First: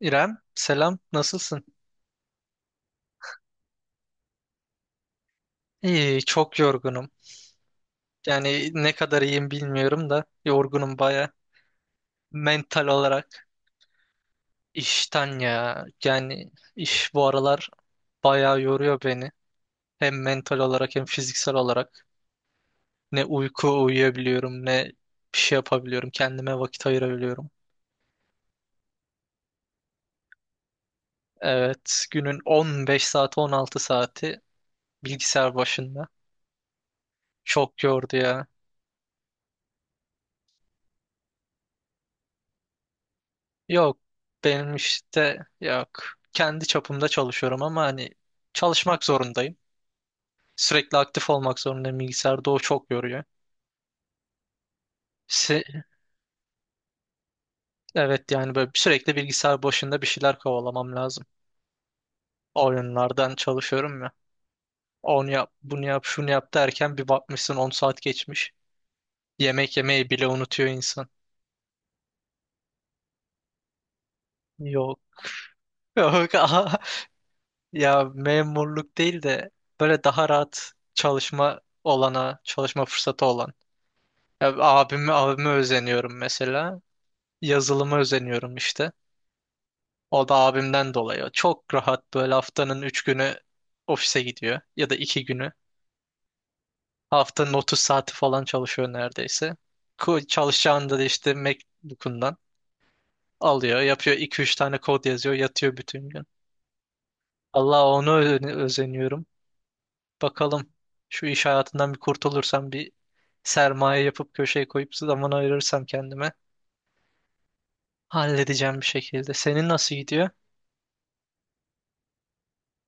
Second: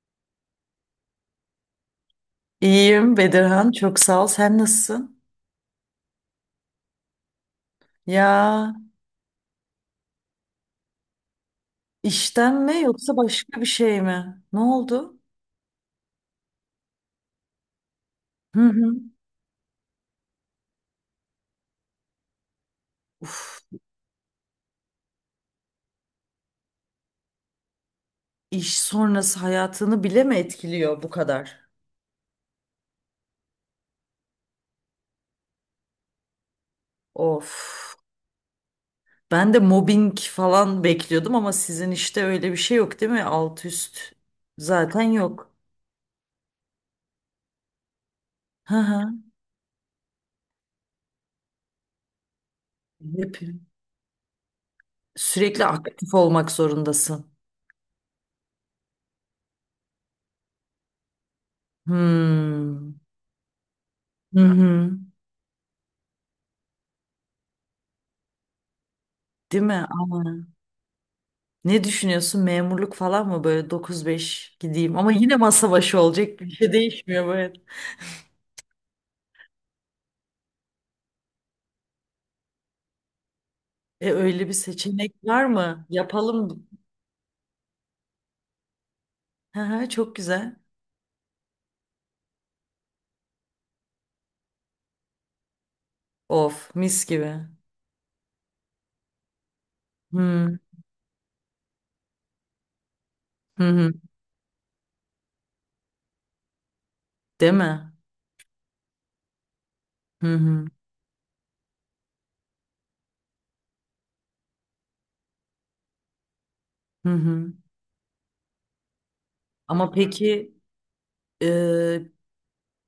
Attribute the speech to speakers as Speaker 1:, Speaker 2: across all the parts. Speaker 1: İrem, selam. Nasılsın?
Speaker 2: İyiyim Bedirhan, çok sağ ol. Sen nasılsın?
Speaker 1: İyi, çok yorgunum.
Speaker 2: Ya
Speaker 1: Yani ne kadar iyiyim bilmiyorum da yorgunum baya.
Speaker 2: işten mi
Speaker 1: Mental
Speaker 2: yoksa
Speaker 1: olarak
Speaker 2: başka bir şey mi? Ne oldu?
Speaker 1: işten ya. Yani iş bu aralar baya
Speaker 2: Hı
Speaker 1: yoruyor
Speaker 2: hı.
Speaker 1: beni. Hem mental olarak hem fiziksel olarak. Ne
Speaker 2: Uf,
Speaker 1: uyku uyuyabiliyorum ne bir şey yapabiliyorum. Kendime vakit ayırabiliyorum.
Speaker 2: iş sonrası hayatını bile mi etkiliyor bu kadar?
Speaker 1: Evet, günün 15 saati 16 saati bilgisayar başında. Çok
Speaker 2: Of.
Speaker 1: yordu ya.
Speaker 2: Ben de mobbing falan bekliyordum ama sizin işte öyle bir şey yok değil mi? Alt
Speaker 1: Yok,
Speaker 2: üst
Speaker 1: benim
Speaker 2: zaten
Speaker 1: işte
Speaker 2: yok.
Speaker 1: yok. Kendi çapımda çalışıyorum ama hani
Speaker 2: Hı
Speaker 1: çalışmak
Speaker 2: hı.
Speaker 1: zorundayım. Sürekli aktif olmak zorundayım. Bilgisayarda o çok yoruyor.
Speaker 2: Hep sürekli
Speaker 1: Se-
Speaker 2: aktif olmak zorundasın.
Speaker 1: evet, yani böyle sürekli bilgisayar başında bir şeyler kovalamam lazım.
Speaker 2: Hmm.
Speaker 1: Oyunlardan çalışıyorum ya.
Speaker 2: Hı hı.
Speaker 1: Onu yap, bunu yap, şunu yap derken bir bakmışsın 10 saat geçmiş.
Speaker 2: Değil
Speaker 1: Yemek
Speaker 2: mi?
Speaker 1: yemeyi
Speaker 2: Ama.
Speaker 1: bile unutuyor insan.
Speaker 2: Ne düşünüyorsun? Memurluk falan mı böyle 9-5 gideyim
Speaker 1: Yok.
Speaker 2: ama yine masa başı
Speaker 1: Yok.
Speaker 2: olacak bir şey
Speaker 1: Aha.
Speaker 2: değişmiyor böyle.
Speaker 1: Ya memurluk değil de böyle daha rahat çalışma fırsatı olan.
Speaker 2: E
Speaker 1: Ya
Speaker 2: öyle bir
Speaker 1: abime,
Speaker 2: seçenek var
Speaker 1: abime
Speaker 2: mı?
Speaker 1: özeniyorum
Speaker 2: Yapalım.
Speaker 1: mesela. Yazılıma özeniyorum işte.
Speaker 2: Hı hı, çok
Speaker 1: O da
Speaker 2: güzel.
Speaker 1: abimden dolayı. Çok rahat böyle haftanın 3 günü ofise gidiyor. Ya da 2 günü.
Speaker 2: Of, mis gibi.
Speaker 1: Haftanın 30 saati falan çalışıyor neredeyse.
Speaker 2: Hı
Speaker 1: Çalışacağını da işte MacBook'undan
Speaker 2: hı.
Speaker 1: alıyor.
Speaker 2: Hı.
Speaker 1: Yapıyor, iki üç tane kod yazıyor. Yatıyor bütün gün.
Speaker 2: Değil
Speaker 1: Allah
Speaker 2: mi?
Speaker 1: onu özeniyorum.
Speaker 2: Hı hı.
Speaker 1: Bakalım, şu iş hayatından bir kurtulursam, bir sermaye yapıp köşeye koyup zaman ayırırsam kendime,
Speaker 2: Hı hı.
Speaker 1: halledeceğim bir şekilde. Senin
Speaker 2: Ama
Speaker 1: nasıl gidiyor?
Speaker 2: peki, e,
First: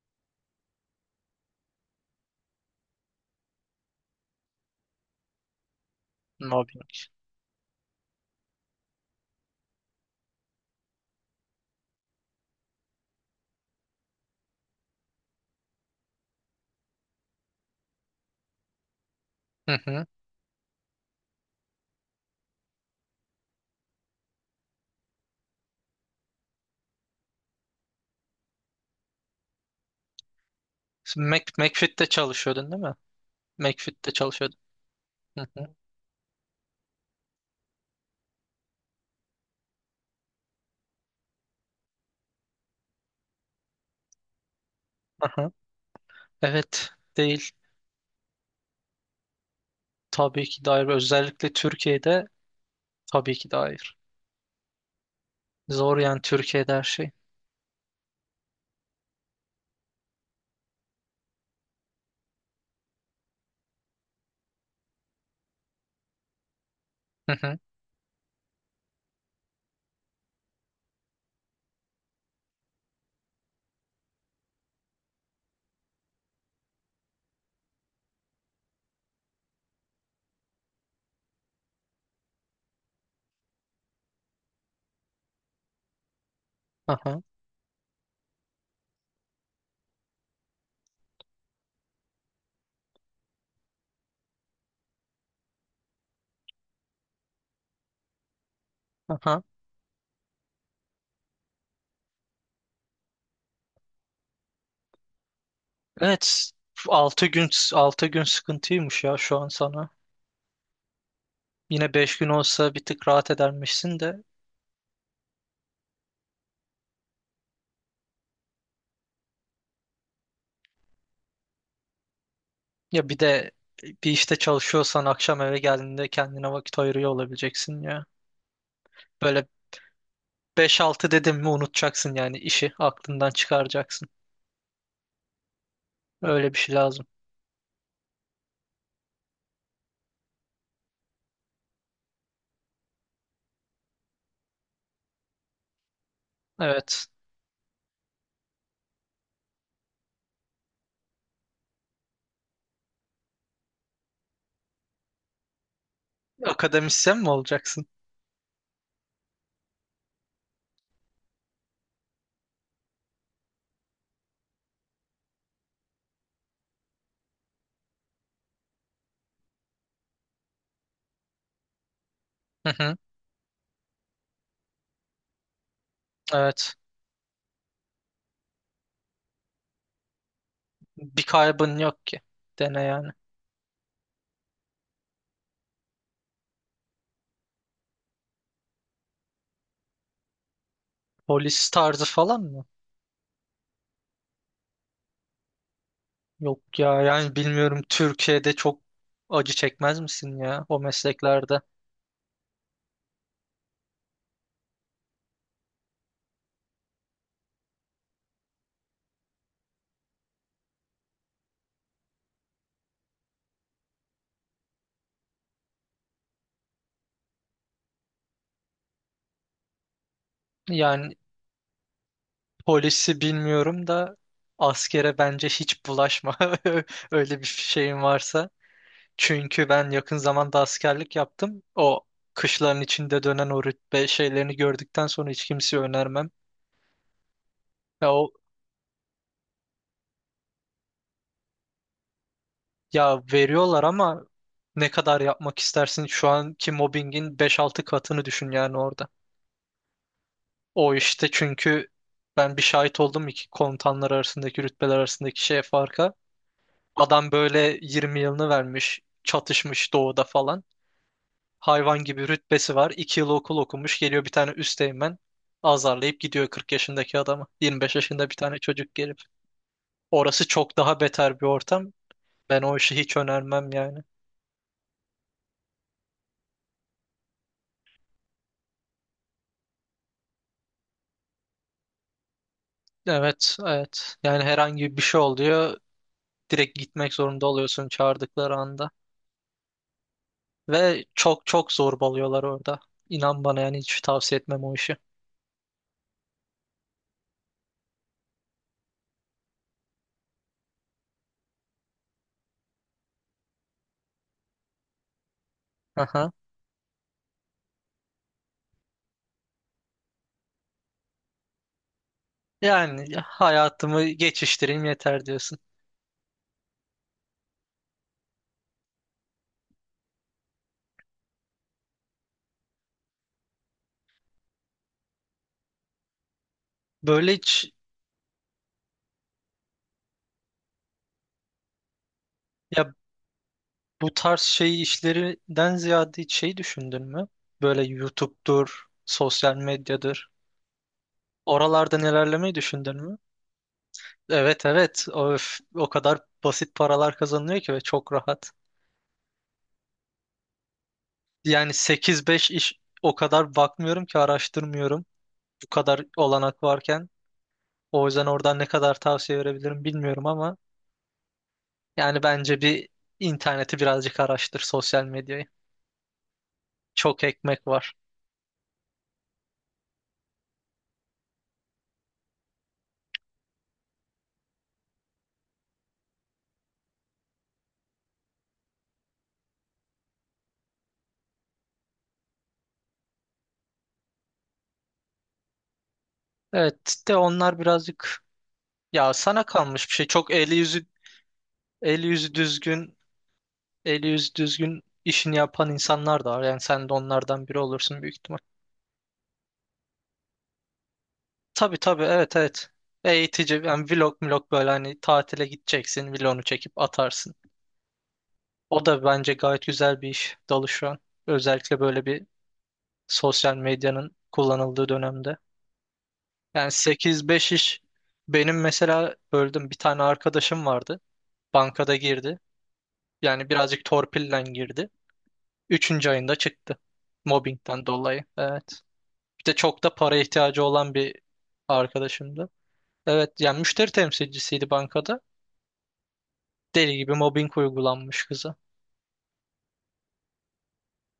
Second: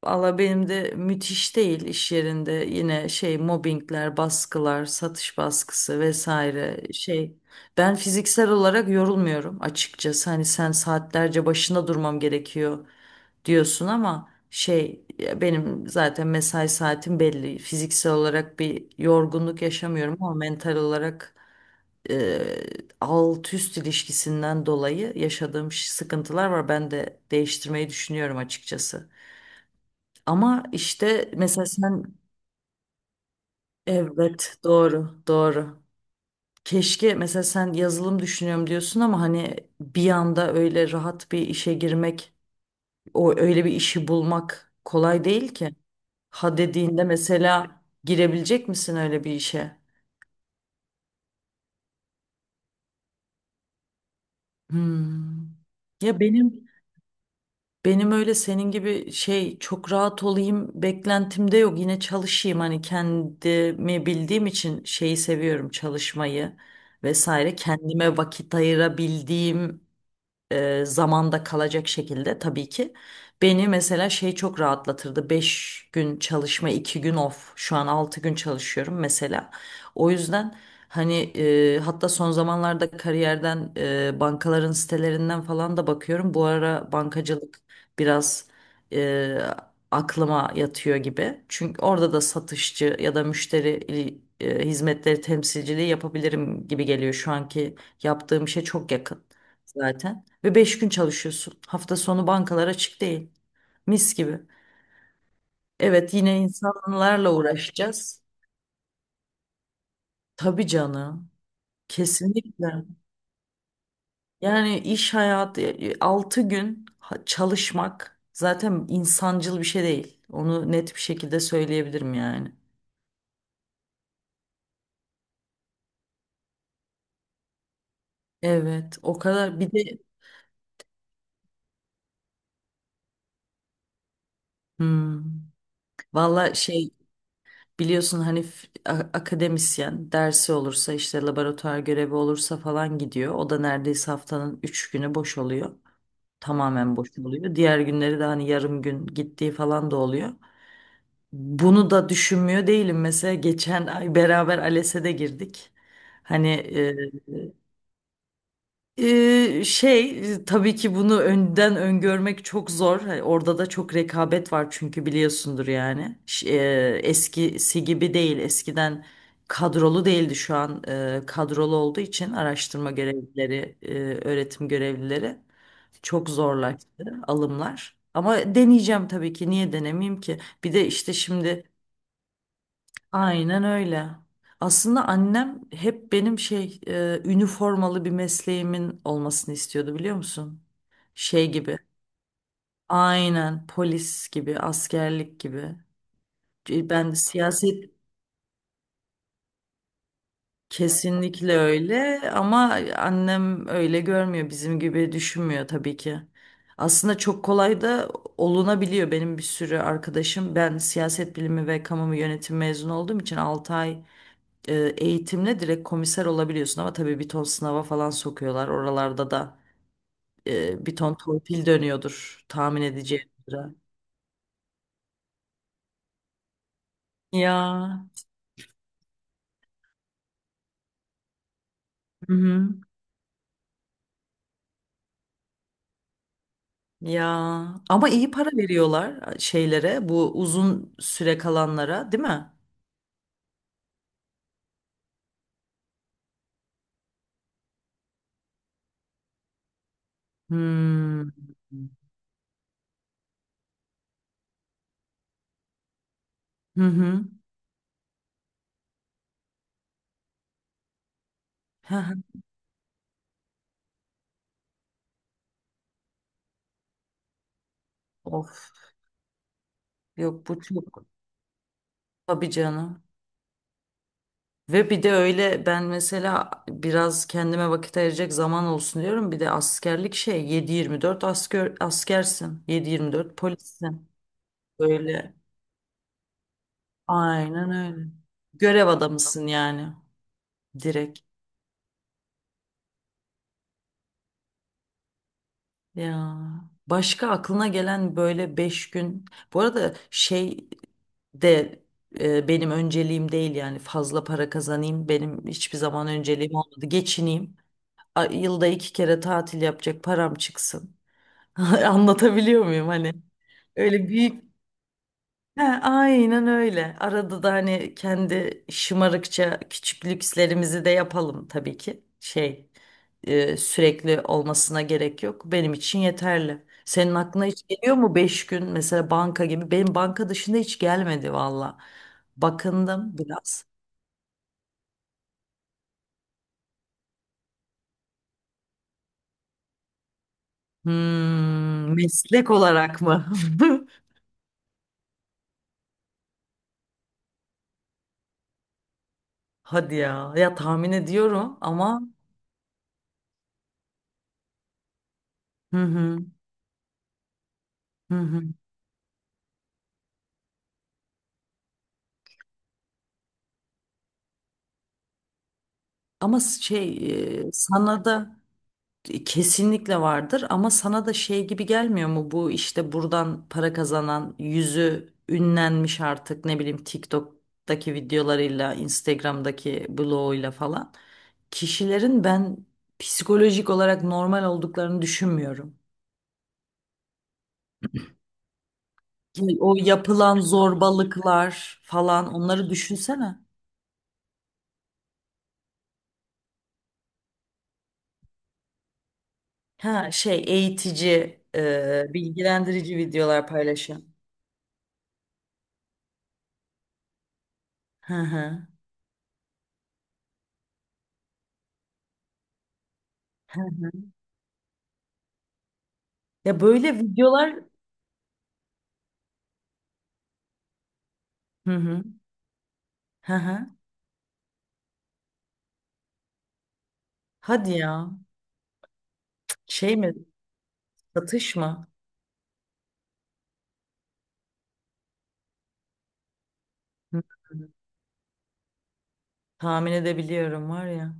Speaker 2: valla benim de müthiş değil iş yerinde yine şey mobbingler, baskılar, satış baskısı
Speaker 1: Mobbing.
Speaker 2: vesaire şey. Ben fiziksel olarak yorulmuyorum açıkçası. Hani sen saatlerce başında durmam gerekiyor diyorsun ama şey ya benim zaten mesai saatim belli. Fiziksel olarak bir yorgunluk
Speaker 1: Hı hı.
Speaker 2: yaşamıyorum ama mental olarak e, alt üst ilişkisinden dolayı yaşadığım sıkıntılar var. Ben de değiştirmeyi düşünüyorum açıkçası. Ama
Speaker 1: Sen
Speaker 2: işte mesela sen
Speaker 1: McFit'te çalışıyordun değil mi? McFit'te
Speaker 2: evet
Speaker 1: çalışıyordun.
Speaker 2: doğru
Speaker 1: Hı hı.
Speaker 2: doğru. Keşke mesela sen yazılım düşünüyorum diyorsun ama hani bir anda öyle rahat bir işe girmek, o öyle bir işi bulmak kolay değil
Speaker 1: Aha.
Speaker 2: ki. Ha
Speaker 1: Evet.
Speaker 2: dediğinde
Speaker 1: Değil.
Speaker 2: mesela girebilecek misin öyle bir işe?
Speaker 1: Tabii ki de hayır. Özellikle Türkiye'de tabii ki de hayır.
Speaker 2: Hmm.
Speaker 1: Zor yani
Speaker 2: Ya benim
Speaker 1: Türkiye'de her şey.
Speaker 2: Benim öyle senin gibi şey çok rahat olayım beklentimde yok. Yine çalışayım hani kendimi bildiğim için şeyi seviyorum çalışmayı
Speaker 1: Hı
Speaker 2: vesaire.
Speaker 1: hı.
Speaker 2: Kendime vakit ayırabildiğim zamanda kalacak şekilde tabii ki. Beni mesela şey çok rahatlatırdı. 5 gün çalışma, 2 gün off. Şu an 6 gün çalışıyorum mesela. O yüzden hani hatta son zamanlarda kariyerden bankaların sitelerinden falan da bakıyorum. Bu ara
Speaker 1: Aha.
Speaker 2: bankacılık biraz e, aklıma yatıyor gibi. Çünkü orada da satışçı ya da müşteri hizmetleri temsilciliği yapabilirim gibi geliyor. Şu anki yaptığım işe çok yakın
Speaker 1: Aha.
Speaker 2: zaten. Ve 5 gün çalışıyorsun. Hafta sonu bankalar açık değil. Mis gibi. Evet yine
Speaker 1: Evet. 6
Speaker 2: insanlarla
Speaker 1: gün 6 gün
Speaker 2: uğraşacağız.
Speaker 1: sıkıntıymış ya şu an sana.
Speaker 2: Tabii canım.
Speaker 1: Yine 5 gün olsa
Speaker 2: Kesinlikle.
Speaker 1: bir tık rahat edermişsin de.
Speaker 2: Yani iş hayatı 6 gün çalışmak zaten insancıl bir şey değil. Onu net bir şekilde söyleyebilirim yani.
Speaker 1: Ya bir de bir işte çalışıyorsan akşam eve geldiğinde kendine vakit ayırıyor olabileceksin ya.
Speaker 2: Evet, o
Speaker 1: Böyle.
Speaker 2: kadar bir de
Speaker 1: 5-6 dedim mi unutacaksın yani, işi aklından çıkaracaksın.
Speaker 2: hmm,
Speaker 1: Öyle
Speaker 2: valla
Speaker 1: bir şey
Speaker 2: şey
Speaker 1: lazım.
Speaker 2: biliyorsun hani akademisyen dersi olursa işte laboratuvar görevi olursa falan gidiyor. O da neredeyse haftanın 3 günü boş oluyor. Tamamen
Speaker 1: Evet.
Speaker 2: boş oluyor. Diğer günleri de hani yarım gün gittiği falan da oluyor. Bunu da düşünmüyor değilim. Mesela geçen ay beraber ALES'e de girdik. Hani
Speaker 1: Akademisyen mi olacaksın?
Speaker 2: şey tabii ki bunu önden öngörmek çok zor. Hani orada da çok rekabet var çünkü biliyorsundur yani. Eskisi gibi değil. Eskiden kadrolu değildi şu an kadrolu olduğu için
Speaker 1: Hı
Speaker 2: araştırma
Speaker 1: hı.
Speaker 2: görevlileri, öğretim görevlileri çok
Speaker 1: Evet.
Speaker 2: zorlaştı alımlar. Ama deneyeceğim tabii ki. Niye denemeyeyim ki? Bir de işte
Speaker 1: Bir
Speaker 2: şimdi...
Speaker 1: kaybın yok ki. Dene yani.
Speaker 2: Aynen öyle. Aslında annem hep benim şey üniformalı bir mesleğimin olmasını istiyordu biliyor musun? Şey
Speaker 1: Polis
Speaker 2: gibi.
Speaker 1: tarzı falan mı?
Speaker 2: Aynen polis gibi, askerlik gibi.
Speaker 1: Yok
Speaker 2: E,
Speaker 1: ya,
Speaker 2: Ben
Speaker 1: yani bilmiyorum,
Speaker 2: siyaset
Speaker 1: Türkiye'de çok acı çekmez misin ya o
Speaker 2: Kesinlikle
Speaker 1: mesleklerde?
Speaker 2: öyle ama annem öyle görmüyor, bizim gibi düşünmüyor tabii ki. Aslında çok kolay da olunabiliyor. Benim bir sürü arkadaşım ben siyaset bilimi ve kamu yönetimi mezunu olduğum için 6 ay eğitimle direkt komiser olabiliyorsun ama tabii bir ton sınava falan sokuyorlar. Oralarda da bir ton
Speaker 1: Yani
Speaker 2: torpil dönüyordur tahmin
Speaker 1: polisi
Speaker 2: edeceğim üzere.
Speaker 1: bilmiyorum da askere bence hiç bulaşma. Öyle bir
Speaker 2: Ya.
Speaker 1: şeyin varsa. Çünkü ben yakın zamanda askerlik yaptım. O
Speaker 2: Hı-hı.
Speaker 1: kışların içinde dönen o rütbe şeylerini gördükten sonra hiç kimseye önermem.
Speaker 2: Ya ama
Speaker 1: Ya, o,
Speaker 2: iyi para veriyorlar şeylere bu uzun süre kalanlara değil mi?
Speaker 1: Ya veriyorlar ama ne kadar yapmak istersin? Şu anki mobbingin 5-6 katını düşün yani orada. O
Speaker 2: Hmm.
Speaker 1: işte
Speaker 2: Hı
Speaker 1: çünkü ben bir şahit oldum iki komutanlar arasındaki, rütbeler arasındaki şeye farka.
Speaker 2: hı.
Speaker 1: Adam böyle 20 yılını vermiş, çatışmış doğuda falan.
Speaker 2: Hı
Speaker 1: Hayvan
Speaker 2: hı.
Speaker 1: gibi rütbesi var. 2 yıl okul okumuş. Geliyor bir tane üsteğmen, azarlayıp gidiyor 40 yaşındaki adamı. 25 yaşında bir tane
Speaker 2: Of.
Speaker 1: çocuk gelip. Orası
Speaker 2: Yok bu
Speaker 1: çok daha
Speaker 2: çok.
Speaker 1: beter bir ortam.
Speaker 2: Tabii
Speaker 1: Ben o işi
Speaker 2: canım.
Speaker 1: hiç önermem yani.
Speaker 2: Ve bir de öyle ben mesela biraz kendime vakit ayıracak zaman olsun diyorum. Bir de askerlik şey 7/24 asker, askersin. 7/24
Speaker 1: Evet,
Speaker 2: polissin.
Speaker 1: evet. Yani herhangi bir şey
Speaker 2: Böyle
Speaker 1: oluyor. Direkt gitmek zorunda
Speaker 2: aynen
Speaker 1: oluyorsun
Speaker 2: öyle.
Speaker 1: çağırdıkları
Speaker 2: Görev
Speaker 1: anda.
Speaker 2: adamısın yani
Speaker 1: Ve
Speaker 2: direkt.
Speaker 1: çok çok zorbalıyorlar orada. İnan bana, yani hiç tavsiye etmem o işi.
Speaker 2: Ya başka aklına gelen böyle 5 gün. Bu arada şey de benim önceliğim değil yani fazla para kazanayım. Benim hiçbir zaman
Speaker 1: Aha.
Speaker 2: önceliğim olmadı. Geçineyim. Yılda 2 kere tatil yapacak param çıksın. Anlatabiliyor muyum
Speaker 1: Yani
Speaker 2: hani?
Speaker 1: hayatımı
Speaker 2: Öyle büyük.
Speaker 1: geçiştireyim yeter diyorsun.
Speaker 2: He, aynen öyle. Arada da hani kendi şımarıkça küçük lükslerimizi de yapalım tabii ki. Şey sürekli olmasına gerek yok. Benim için yeterli. Senin
Speaker 1: Böyle
Speaker 2: aklına hiç
Speaker 1: hiç
Speaker 2: geliyor mu 5 gün mesela banka gibi? Benim banka dışında hiç gelmedi valla.
Speaker 1: ya.
Speaker 2: Bakındım biraz.
Speaker 1: Bu tarz şey işlerinden ziyade hiç şey düşündün mü? Böyle YouTube'dur, sosyal medyadır.
Speaker 2: Hmm,
Speaker 1: Oralarda
Speaker 2: meslek
Speaker 1: nelerlemeyi düşündün
Speaker 2: olarak
Speaker 1: mü?
Speaker 2: mı?
Speaker 1: Evet, evet. Öf, o kadar basit paralar kazanılıyor ki ve çok rahat.
Speaker 2: Hadi ya. Ya tahmin ediyorum
Speaker 1: Yani
Speaker 2: ama.
Speaker 1: 8-5 iş o kadar bakmıyorum ki, araştırmıyorum. Bu
Speaker 2: Hı
Speaker 1: kadar
Speaker 2: hı.
Speaker 1: olanak varken. O
Speaker 2: Hı
Speaker 1: yüzden
Speaker 2: hı.
Speaker 1: oradan ne kadar tavsiye verebilirim bilmiyorum ama yani bence bir, interneti birazcık araştır, sosyal medyayı.
Speaker 2: Ama şey
Speaker 1: Çok ekmek var.
Speaker 2: sana da kesinlikle vardır ama sana da şey gibi gelmiyor mu bu işte buradan para kazanan yüzü ünlenmiş artık ne bileyim TikTok'taki videolarıyla Instagram'daki bloğuyla falan kişilerin ben psikolojik olarak normal olduklarını düşünmüyorum.
Speaker 1: Evet de onlar birazcık. Ya sana
Speaker 2: Yani o
Speaker 1: kalmış bir şey. Çok
Speaker 2: yapılan
Speaker 1: eli yüzü
Speaker 2: zorbalıklar
Speaker 1: eli yüzü
Speaker 2: falan onları
Speaker 1: düzgün,
Speaker 2: düşünsene.
Speaker 1: eli yüzü düzgün işini yapan insanlar da var. Yani sen de onlardan biri olursun büyük ihtimal.
Speaker 2: Ha şey eğitici,
Speaker 1: Tabii tabii, evet evet.
Speaker 2: bilgilendirici videolar
Speaker 1: Eğitici yani
Speaker 2: paylaşan.
Speaker 1: vlog vlog böyle hani tatile gideceksin vlogunu çekip atarsın.
Speaker 2: Hı hı.
Speaker 1: O da bence gayet güzel bir iş dalı şu an. Özellikle böyle bir sosyal medyanın kullanıldığı dönemde.
Speaker 2: Ya
Speaker 1: Yani
Speaker 2: böyle
Speaker 1: sekiz beş
Speaker 2: videolar
Speaker 1: iş benim mesela böldüm bir tane arkadaşım vardı.
Speaker 2: hı
Speaker 1: Bankada
Speaker 2: hı.
Speaker 1: girdi.
Speaker 2: Hı
Speaker 1: Yani
Speaker 2: hı.
Speaker 1: birazcık torpille girdi. Üçüncü ayında çıktı.
Speaker 2: Hadi
Speaker 1: Mobbingden
Speaker 2: ya.
Speaker 1: dolayı. Evet. Bir de çok da
Speaker 2: Şey mi?
Speaker 1: para ihtiyacı olan bir
Speaker 2: Satış mı?
Speaker 1: arkadaşımdı. Evet yani müşteri temsilcisiydi bankada. Deli gibi
Speaker 2: Hı.
Speaker 1: mobbing uygulanmış kıza.
Speaker 2: Tahmin edebiliyorum var ya.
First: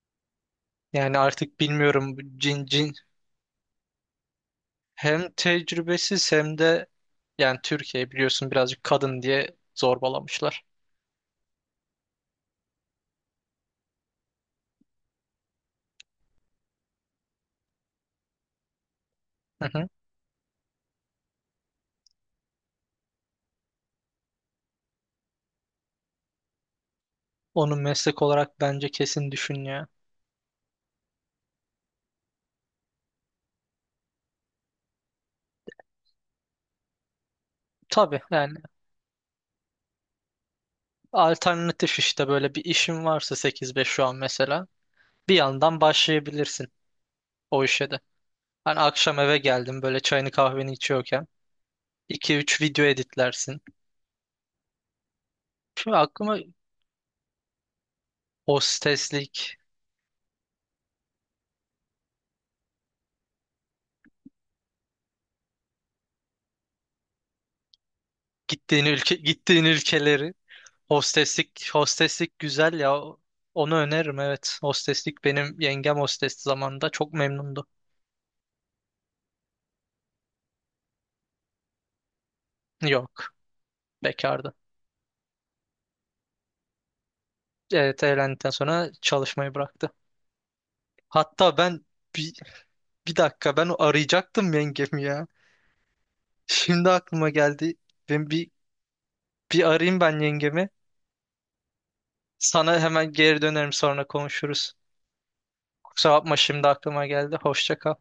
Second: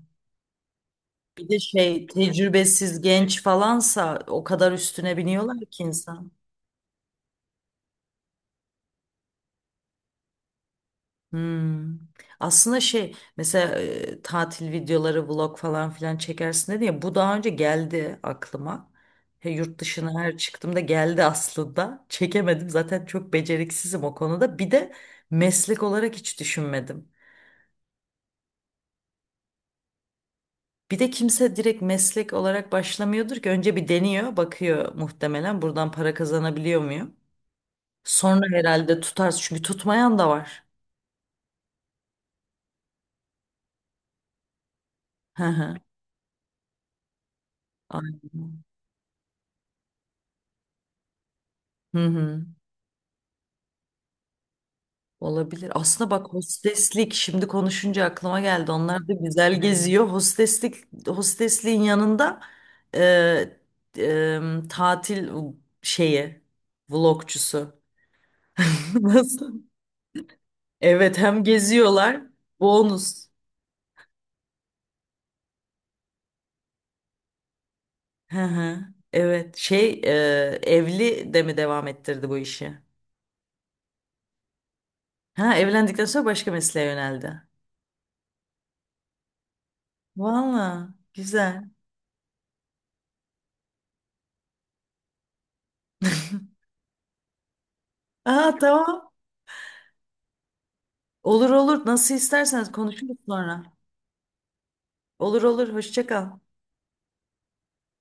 Speaker 1: Yani
Speaker 2: Bir de
Speaker 1: artık
Speaker 2: şey
Speaker 1: bilmiyorum, bu cin cin
Speaker 2: tecrübesiz genç falansa o kadar üstüne
Speaker 1: hem
Speaker 2: biniyorlar ki insan.
Speaker 1: tecrübesiz hem de yani Türkiye biliyorsun birazcık kadın diye zorbalamışlar.
Speaker 2: Hmm. Aslında şey mesela tatil videoları vlog falan filan çekersin dedi ya bu daha önce geldi aklıma. He,
Speaker 1: Hı
Speaker 2: yurt
Speaker 1: hı.
Speaker 2: dışına her çıktığımda geldi aslında. Çekemedim zaten çok beceriksizim o konuda. Bir de meslek olarak hiç düşünmedim.
Speaker 1: Onu meslek olarak bence kesin düşün ya.
Speaker 2: Bir de kimse direkt meslek olarak başlamıyordur ki önce bir deniyor, bakıyor muhtemelen buradan para kazanabiliyor muyum?
Speaker 1: Tabii yani,
Speaker 2: Sonra herhalde tutarız çünkü tutmayan da var.
Speaker 1: alternatif işte böyle bir işin varsa 8-5 şu an mesela, bir
Speaker 2: Hı hı.
Speaker 1: yandan başlayabilirsin o işe de.
Speaker 2: Aynen.
Speaker 1: Hani akşam eve geldim böyle çayını kahveni içiyorken
Speaker 2: Hı
Speaker 1: iki
Speaker 2: hı.
Speaker 1: üç video editlersin.
Speaker 2: Olabilir.
Speaker 1: Şimdi
Speaker 2: Aslında bak
Speaker 1: aklıma
Speaker 2: hosteslik şimdi konuşunca aklıma geldi. Onlar da
Speaker 1: hosteslik,
Speaker 2: güzel geziyor. Hosteslik hostesliğin yanında e, e, tatil şeyi vlogcusu. Nasıl?
Speaker 1: gittiğin ülkeleri,
Speaker 2: Evet hem
Speaker 1: hosteslik
Speaker 2: geziyorlar
Speaker 1: hosteslik güzel ya.
Speaker 2: bonus.
Speaker 1: Onu öneririm, evet. Hosteslik, benim yengem hostesti zamanında, çok memnundu.
Speaker 2: Hı hı. Evet. Şey evli de mi devam ettirdi bu işi?
Speaker 1: Yok, bekardı.
Speaker 2: Ha evlendikten sonra başka mesleğe yöneldi.
Speaker 1: Evet, evlendikten sonra çalışmayı bıraktı.
Speaker 2: Valla
Speaker 1: Hatta
Speaker 2: güzel.
Speaker 1: ben bir, bir dakika, ben arayacaktım yengemi ya. Şimdi aklıma geldi. Ben bir
Speaker 2: Aa tamam.
Speaker 1: bir arayayım ben yengemi.
Speaker 2: Olur olur. Nasıl isterseniz
Speaker 1: Sana hemen
Speaker 2: konuşuruz
Speaker 1: geri
Speaker 2: sonra.
Speaker 1: dönerim, sonra konuşuruz.
Speaker 2: Olur olur. Hoşça
Speaker 1: Kusura
Speaker 2: kal.
Speaker 1: bakma, şimdi aklıma geldi. Hoşça kal.